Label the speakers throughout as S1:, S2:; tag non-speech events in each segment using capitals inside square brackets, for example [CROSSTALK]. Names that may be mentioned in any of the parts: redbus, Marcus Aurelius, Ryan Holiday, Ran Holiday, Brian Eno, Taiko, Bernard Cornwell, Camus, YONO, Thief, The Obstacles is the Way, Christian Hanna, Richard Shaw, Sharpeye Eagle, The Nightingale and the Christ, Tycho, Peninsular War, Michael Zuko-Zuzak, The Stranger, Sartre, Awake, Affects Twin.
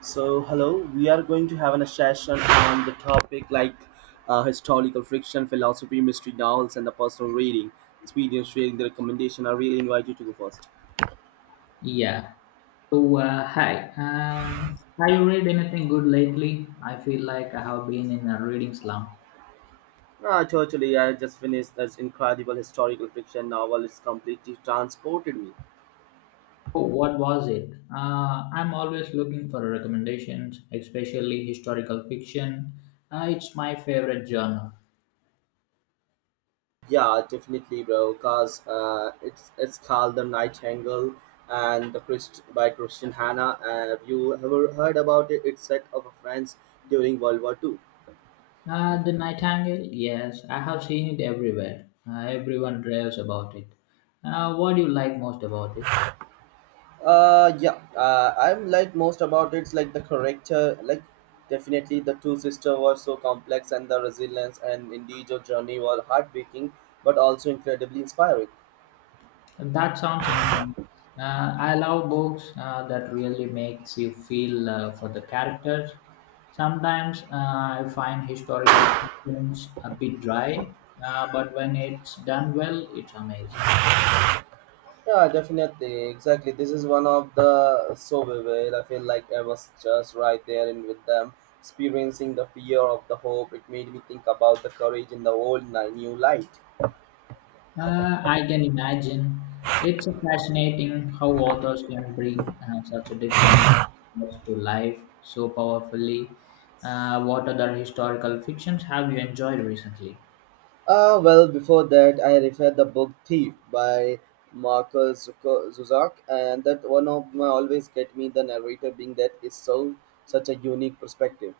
S1: So, hello, we are going to have an session on the topic like historical fiction, philosophy, mystery novels, and the personal reading. Experience reading the recommendation. I really invite you to go first.
S2: Yeah. So, hi. Have you read anything good lately? I feel like I have been in a reading slump.
S1: Ah, totally. I just finished this incredible historical fiction novel. It's completely transported me.
S2: Oh, what was it? I'm always looking for recommendations, especially historical fiction. It's my favorite genre.
S1: Yeah, definitely, bro. Cause it's called The Nightingale and the Christ by Christian Hanna. Have you ever heard about it? It's set of a France during World War Two.
S2: The Nightingale? Yes, I have seen it everywhere. Everyone raves about it. What do you like most about it?
S1: Yeah. I'm like most about it's like the character. Like, definitely the two sisters were so complex, and the resilience and individual journey were heartbreaking, but also incredibly inspiring.
S2: That sounds intense. I love books that really makes you feel for the characters. Sometimes, I find historical fictions a bit dry, but when it's done well, it's amazing.
S1: Yeah, definitely, exactly. This is one of the so vivid. I feel like I was just right there and with them, experiencing the fear of the hope. It made me think about the courage in the new light.
S2: I can imagine. It's fascinating how authors can bring such a different ideas to life so powerfully. What other historical fictions have you enjoyed recently?
S1: Well, before that, I read the book Thief by Michael Zuzak, and that one of my always get me the narrator being that is so such a unique perspective.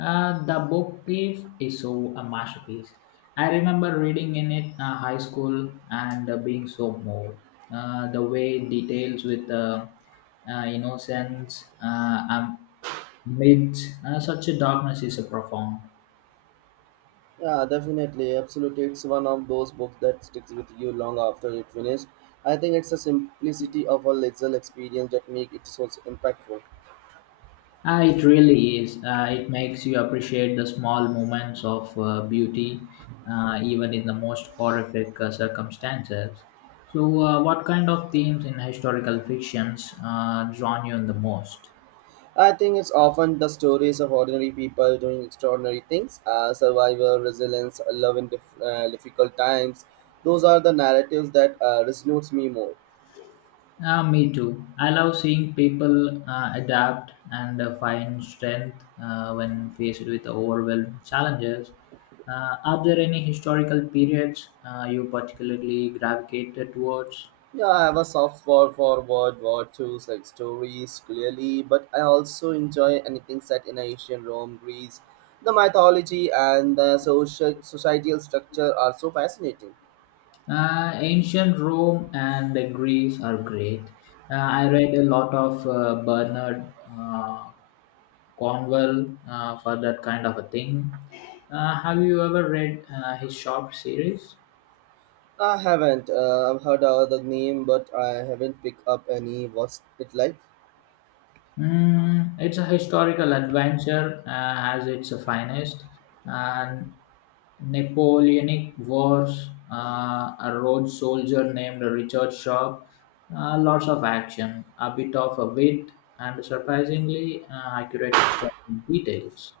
S2: The book Thief is so a masterpiece. I remember reading in it high school and being so moved. The way details with innocence amidst such a darkness is a profound.
S1: Yeah, definitely, absolutely. It's one of those books that sticks with you long after it finished. I think it's the simplicity of a little experience that make it so impactful.
S2: It really is. It makes you appreciate the small moments of beauty, even in the most horrific circumstances. So, what kind of themes in historical fictions drawn you in the most?
S1: I think it's often the stories of ordinary people doing extraordinary things, survival, resilience, love in difficult times. Those are the narratives that resonates me more.
S2: Me too. I love seeing people adapt and find strength when faced with overwhelming challenges. Are there any historical periods you particularly gravitated towards?
S1: Yeah, I have a soft spot for World War Two's like stories, clearly, but I also enjoy anything set in ancient Rome, Greece. The mythology and the social societal structure are so fascinating.
S2: Ancient Rome and Greece are great. I read a lot of Bernard Cornwell for that kind of a thing. Have you ever read his short series?
S1: I haven't. I've heard of the name, but I haven't picked up any. What's it like?
S2: Mm, it's a historical adventure as its finest, and Napoleonic Wars, a road soldier named Richard Shaw, lots of action, a bit of a wit, and surprisingly accurate historical details.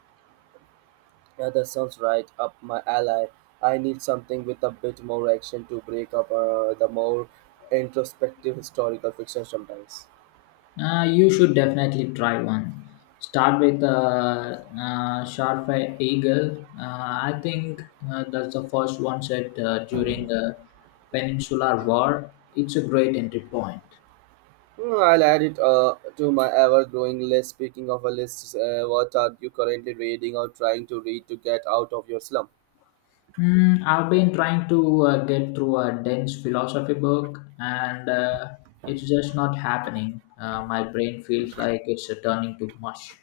S1: Yeah, that sounds right up my alley. I need something with a bit more action to break up the more introspective historical fiction sometimes.
S2: You should definitely try one. Start with a Sharpeye Eagle. I think that's the first one set during the Peninsular War. It's a great entry point.
S1: Hmm, I'll add it to my ever-growing list. Speaking of a list, what are you currently reading or trying to read to get out of your slump?
S2: Mm, I've been trying to get through a dense philosophy book, and it's just not happening. My brain feels like it's turning to mush.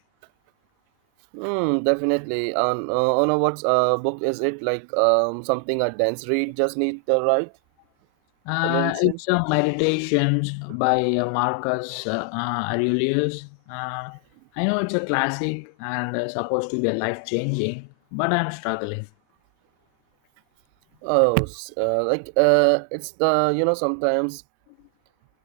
S1: Hmm, definitely. On a what's book is it like something a dense read just need the right dimension?
S2: It's a Meditations by Marcus Aurelius. I know it's a classic and supposed to be a life changing, but I'm struggling.
S1: Oh, like it's the sometimes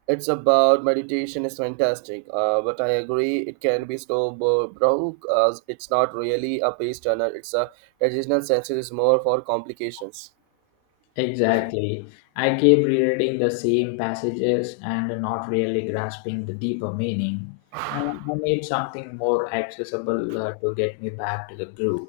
S1: it's about meditation is fantastic but I agree it can be slow broke as it's not really a page turner, it's a traditional sense, it is more for complications.
S2: Exactly. I keep rereading the same passages and not really grasping the deeper meaning. I need something more accessible to get me back to the groove.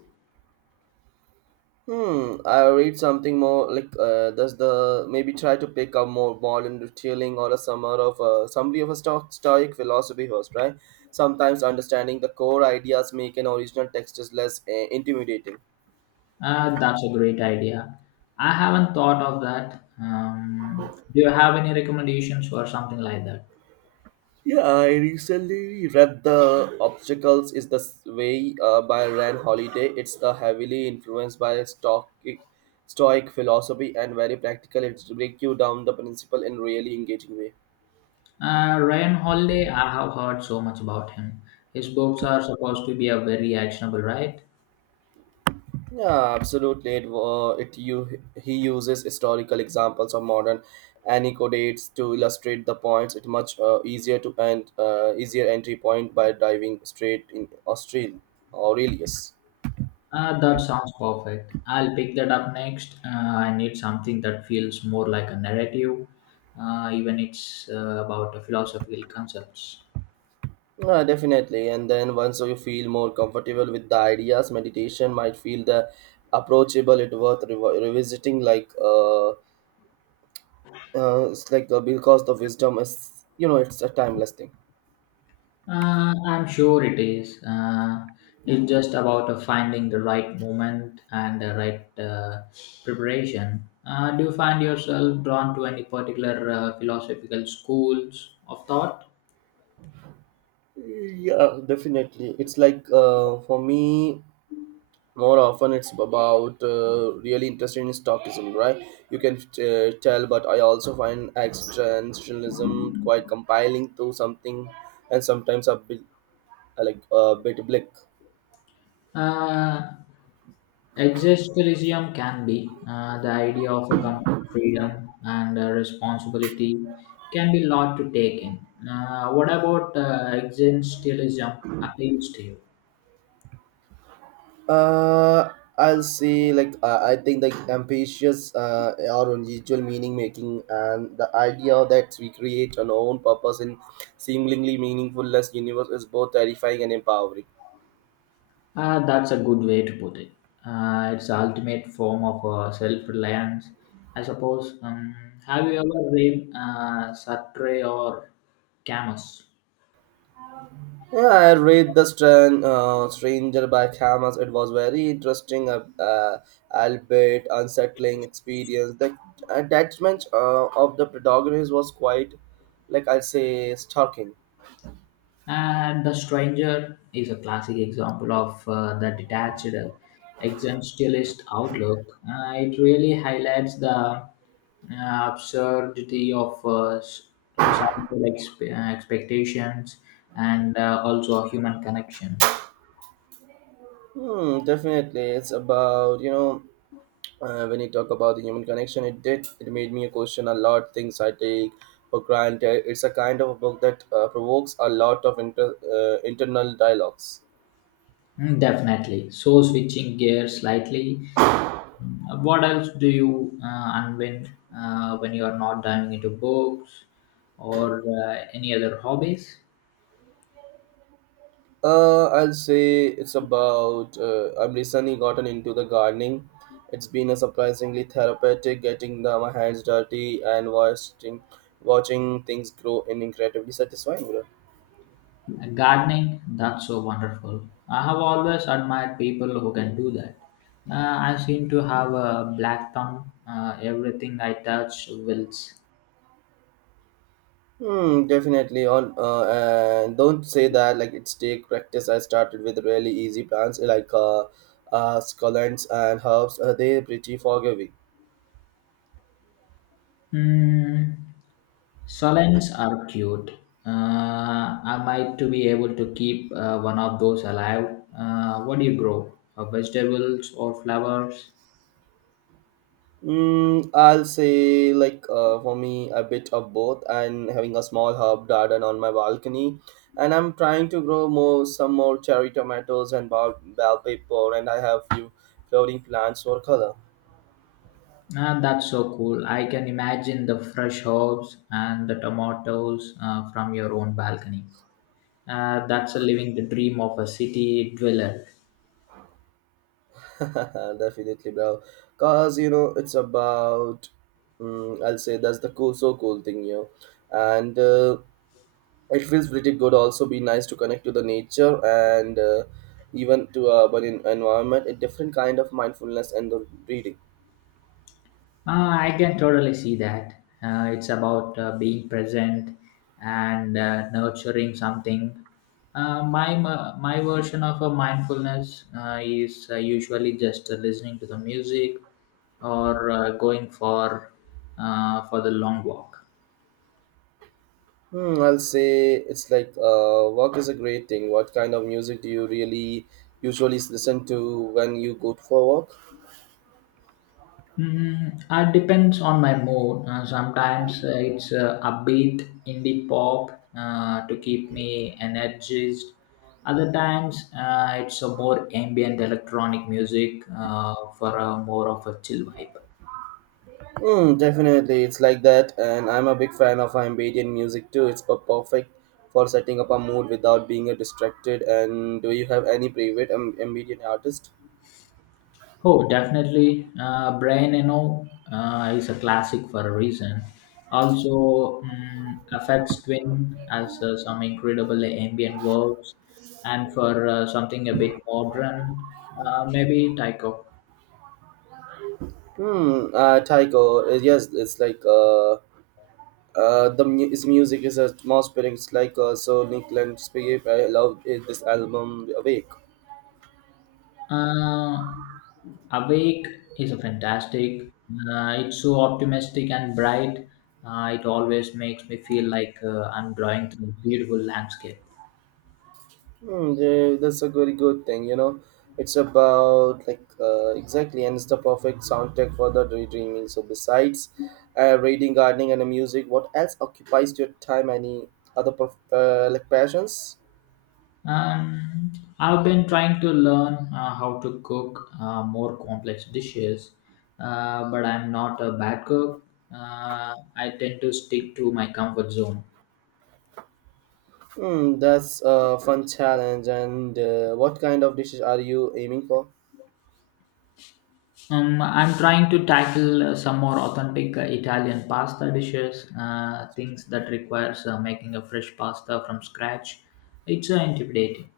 S1: Hmm, I read something more like, does the maybe try to pick up more modern retailing or a summer of summary of a stock stoic philosophy host, right? Sometimes understanding the core ideas make an original text is less intimidating.
S2: That's a great idea. I haven't thought of that. Do you have any recommendations for something like that?
S1: Yeah, I recently read The Obstacles is the Way by Ran Holiday. It's the heavily influenced by Stoic philosophy and very practical. It breaks you down the principle in really engaging way.
S2: Ryan Holiday, I have heard so much about him. His books are supposed to be a very actionable, right?
S1: Yeah, absolutely. It, wa- it you He uses historical examples of modern anecdotes to illustrate the points. It's much easier to and easier entry point by diving straight in Austral Aurelius.
S2: That sounds perfect. I'll pick that up next. I need something that feels more like a narrative, even it's about a philosophical concepts.
S1: Definitely. And then once you feel more comfortable with the ideas, meditation might feel the approachable. It worth revisiting, like it's like because the wisdom is, you know, it's a timeless thing.
S2: I'm sure it is. It's just about finding the right moment and the right preparation. Do you find yourself drawn to any particular philosophical schools of thought?
S1: Yeah, definitely. It's like for me, more often it's about really interested in stockism, right? You can tell, but I also find existentialism quite compiling to something, and sometimes a bit like a bit bleak.
S2: Uh, Existentialism can be the idea of a complete freedom and responsibility can be a lot to take in. What about existentialism appeals to you?
S1: Uh, I'll say like I think like ambitious or unusual meaning making and the idea that we create an own purpose in seemingly meaningless universe is both terrifying and empowering.
S2: That's a good way to put it. It's the ultimate form of self-reliance, I suppose. Have you ever read Sartre or Camus?
S1: Yeah, I read the Stranger by Camus. It was very interesting, albeit unsettling experience. The attachment of the protagonist was quite, like I'll say, stalking.
S2: And The Stranger is a classic example of the detached existentialist outlook. It really highlights the absurdity of societal expectations and also human connections.
S1: Hmm, definitely. It's about, you know, when you talk about the human connection, it did, it made me question a lot things I take for granted. It's a kind of a book that provokes a lot of internal dialogues.
S2: Mm, definitely. So, switching gears slightly, what else do you unwind when you are not diving into books or any other hobbies?
S1: I'll say it's about, I've recently gotten into the gardening. It's been a surprisingly therapeutic getting the, my hands dirty and watching things grow in incredibly satisfying way.
S2: Gardening, that's so wonderful. I have always admired people who can do that. I seem to have a black thumb. Everything I touch wilts.
S1: Hmm, definitely. On and don't say that like it's take practice. I started with really easy plants like scallions and herbs. They're pretty forgiving.
S2: Hmm. Solens are cute. Uh, I might to be able to keep one of those alive. What do you grow? Vegetables or flowers?
S1: Mm, I'll say like for me a bit of both, and having a small herb garden on my balcony, and I'm trying to grow more some more cherry tomatoes and bell pepper, and I have few flowering plants for color.
S2: Ah, that's so cool. I can imagine the fresh herbs and the tomatoes from your own balcony. That's a living the dream of a city dweller.
S1: [LAUGHS] Definitely, bro. Cause you know it's about, I'll say that's the so cool thing, you know, and it feels pretty good. Also, be nice to connect to the nature, and even to urban environment. A different kind of mindfulness and the reading.
S2: I can totally see that. It's about being present and nurturing something. My version of a mindfulness is usually just listening to the music or going for the long walk.
S1: Hmm, I'll say it's like work is a great thing. What kind of music do you really usually listen to when you go for work?
S2: Mm, it depends on my mood. Sometimes, it's upbeat indie pop to keep me energized. Other times it's a more ambient electronic music for a more of a chill vibe.
S1: Mm, definitely, it's like that, and I'm a big fan of ambient music too. It's perfect for setting up a mood without being distracted. And do you have any favorite ambient artist?
S2: Oh, definitely. Brian Eno is a classic for a reason. Also, affects Twin has some incredible ambient works, and for something a bit modern, maybe Tycho.
S1: Hmm, Taiko. Uh, yes, it's like his music is atmospheric. It's like so Nick Landscape. I love it, this album, Awake.
S2: Uh, Awake is a fantastic. It's so optimistic and bright. It always makes me feel like I'm drawing through a beautiful landscape.
S1: Hmm, yeah, that's a very good thing, you know. It's about like exactly, and it's the perfect soundtrack for the daydreaming. So besides reading, gardening, and music, what else occupies your time? Any other like passions?
S2: Um, I've been trying to learn how to cook more complex dishes, but I'm not a bad cook. I tend to stick to my comfort zone.
S1: Hmm, that's a fun challenge. And what kind of dishes are you aiming for?
S2: I'm trying to tackle some more authentic Italian pasta dishes, things that requires making a fresh pasta from scratch. It's intimidating.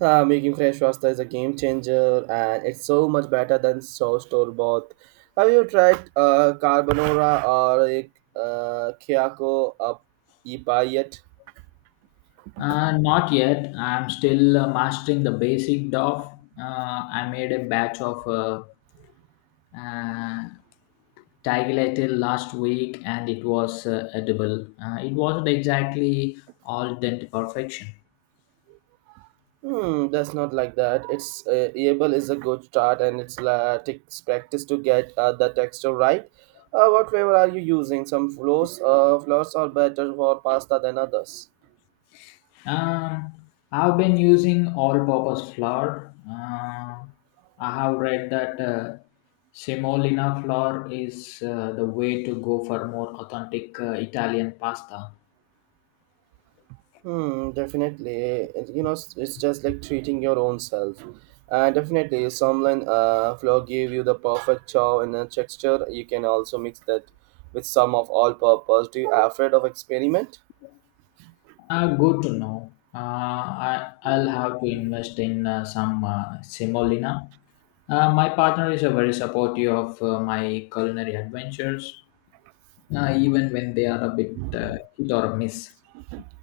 S1: Making fresh pasta is a game changer and it's so much better than so store bought. Have you tried carbonara or a Kiyako up ipa yet?
S2: Not yet. I'm still mastering the basic dough. I made a batch of uh, Tiger last week and it was edible. It wasn't exactly all done to perfection.
S1: Hmm, that's not like that. It's able is a good start and it's takes practice to get the texture right. What flavor are you using? Some flours, flours are better for pasta than others.
S2: Um, I've been using all-purpose flour. I have read that semolina flour is the way to go for more authentic Italian pasta.
S1: Hmm, definitely. It, you know, it's just like treating your own self. Definitely, someone flour give you the perfect chow and a texture. You can also mix that with some of all-purpose. Do you afraid of experiment?
S2: Good to know. I'll have to invest in some semolina. My partner is a very supportive of my culinary adventures, even when they are a bit hit or miss.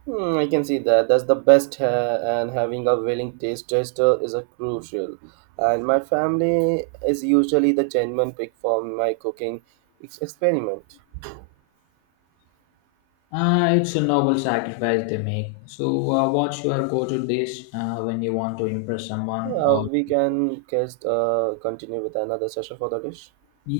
S1: Hmm, I can see that. That's the best, and having a willing taste tester is a crucial. And my family is usually the genuine pick for my cooking experiment.
S2: It's a noble sacrifice they make. So, what's your go to dish when you want to impress someone
S1: Yeah,
S2: or
S1: we can just continue with another session for the dish.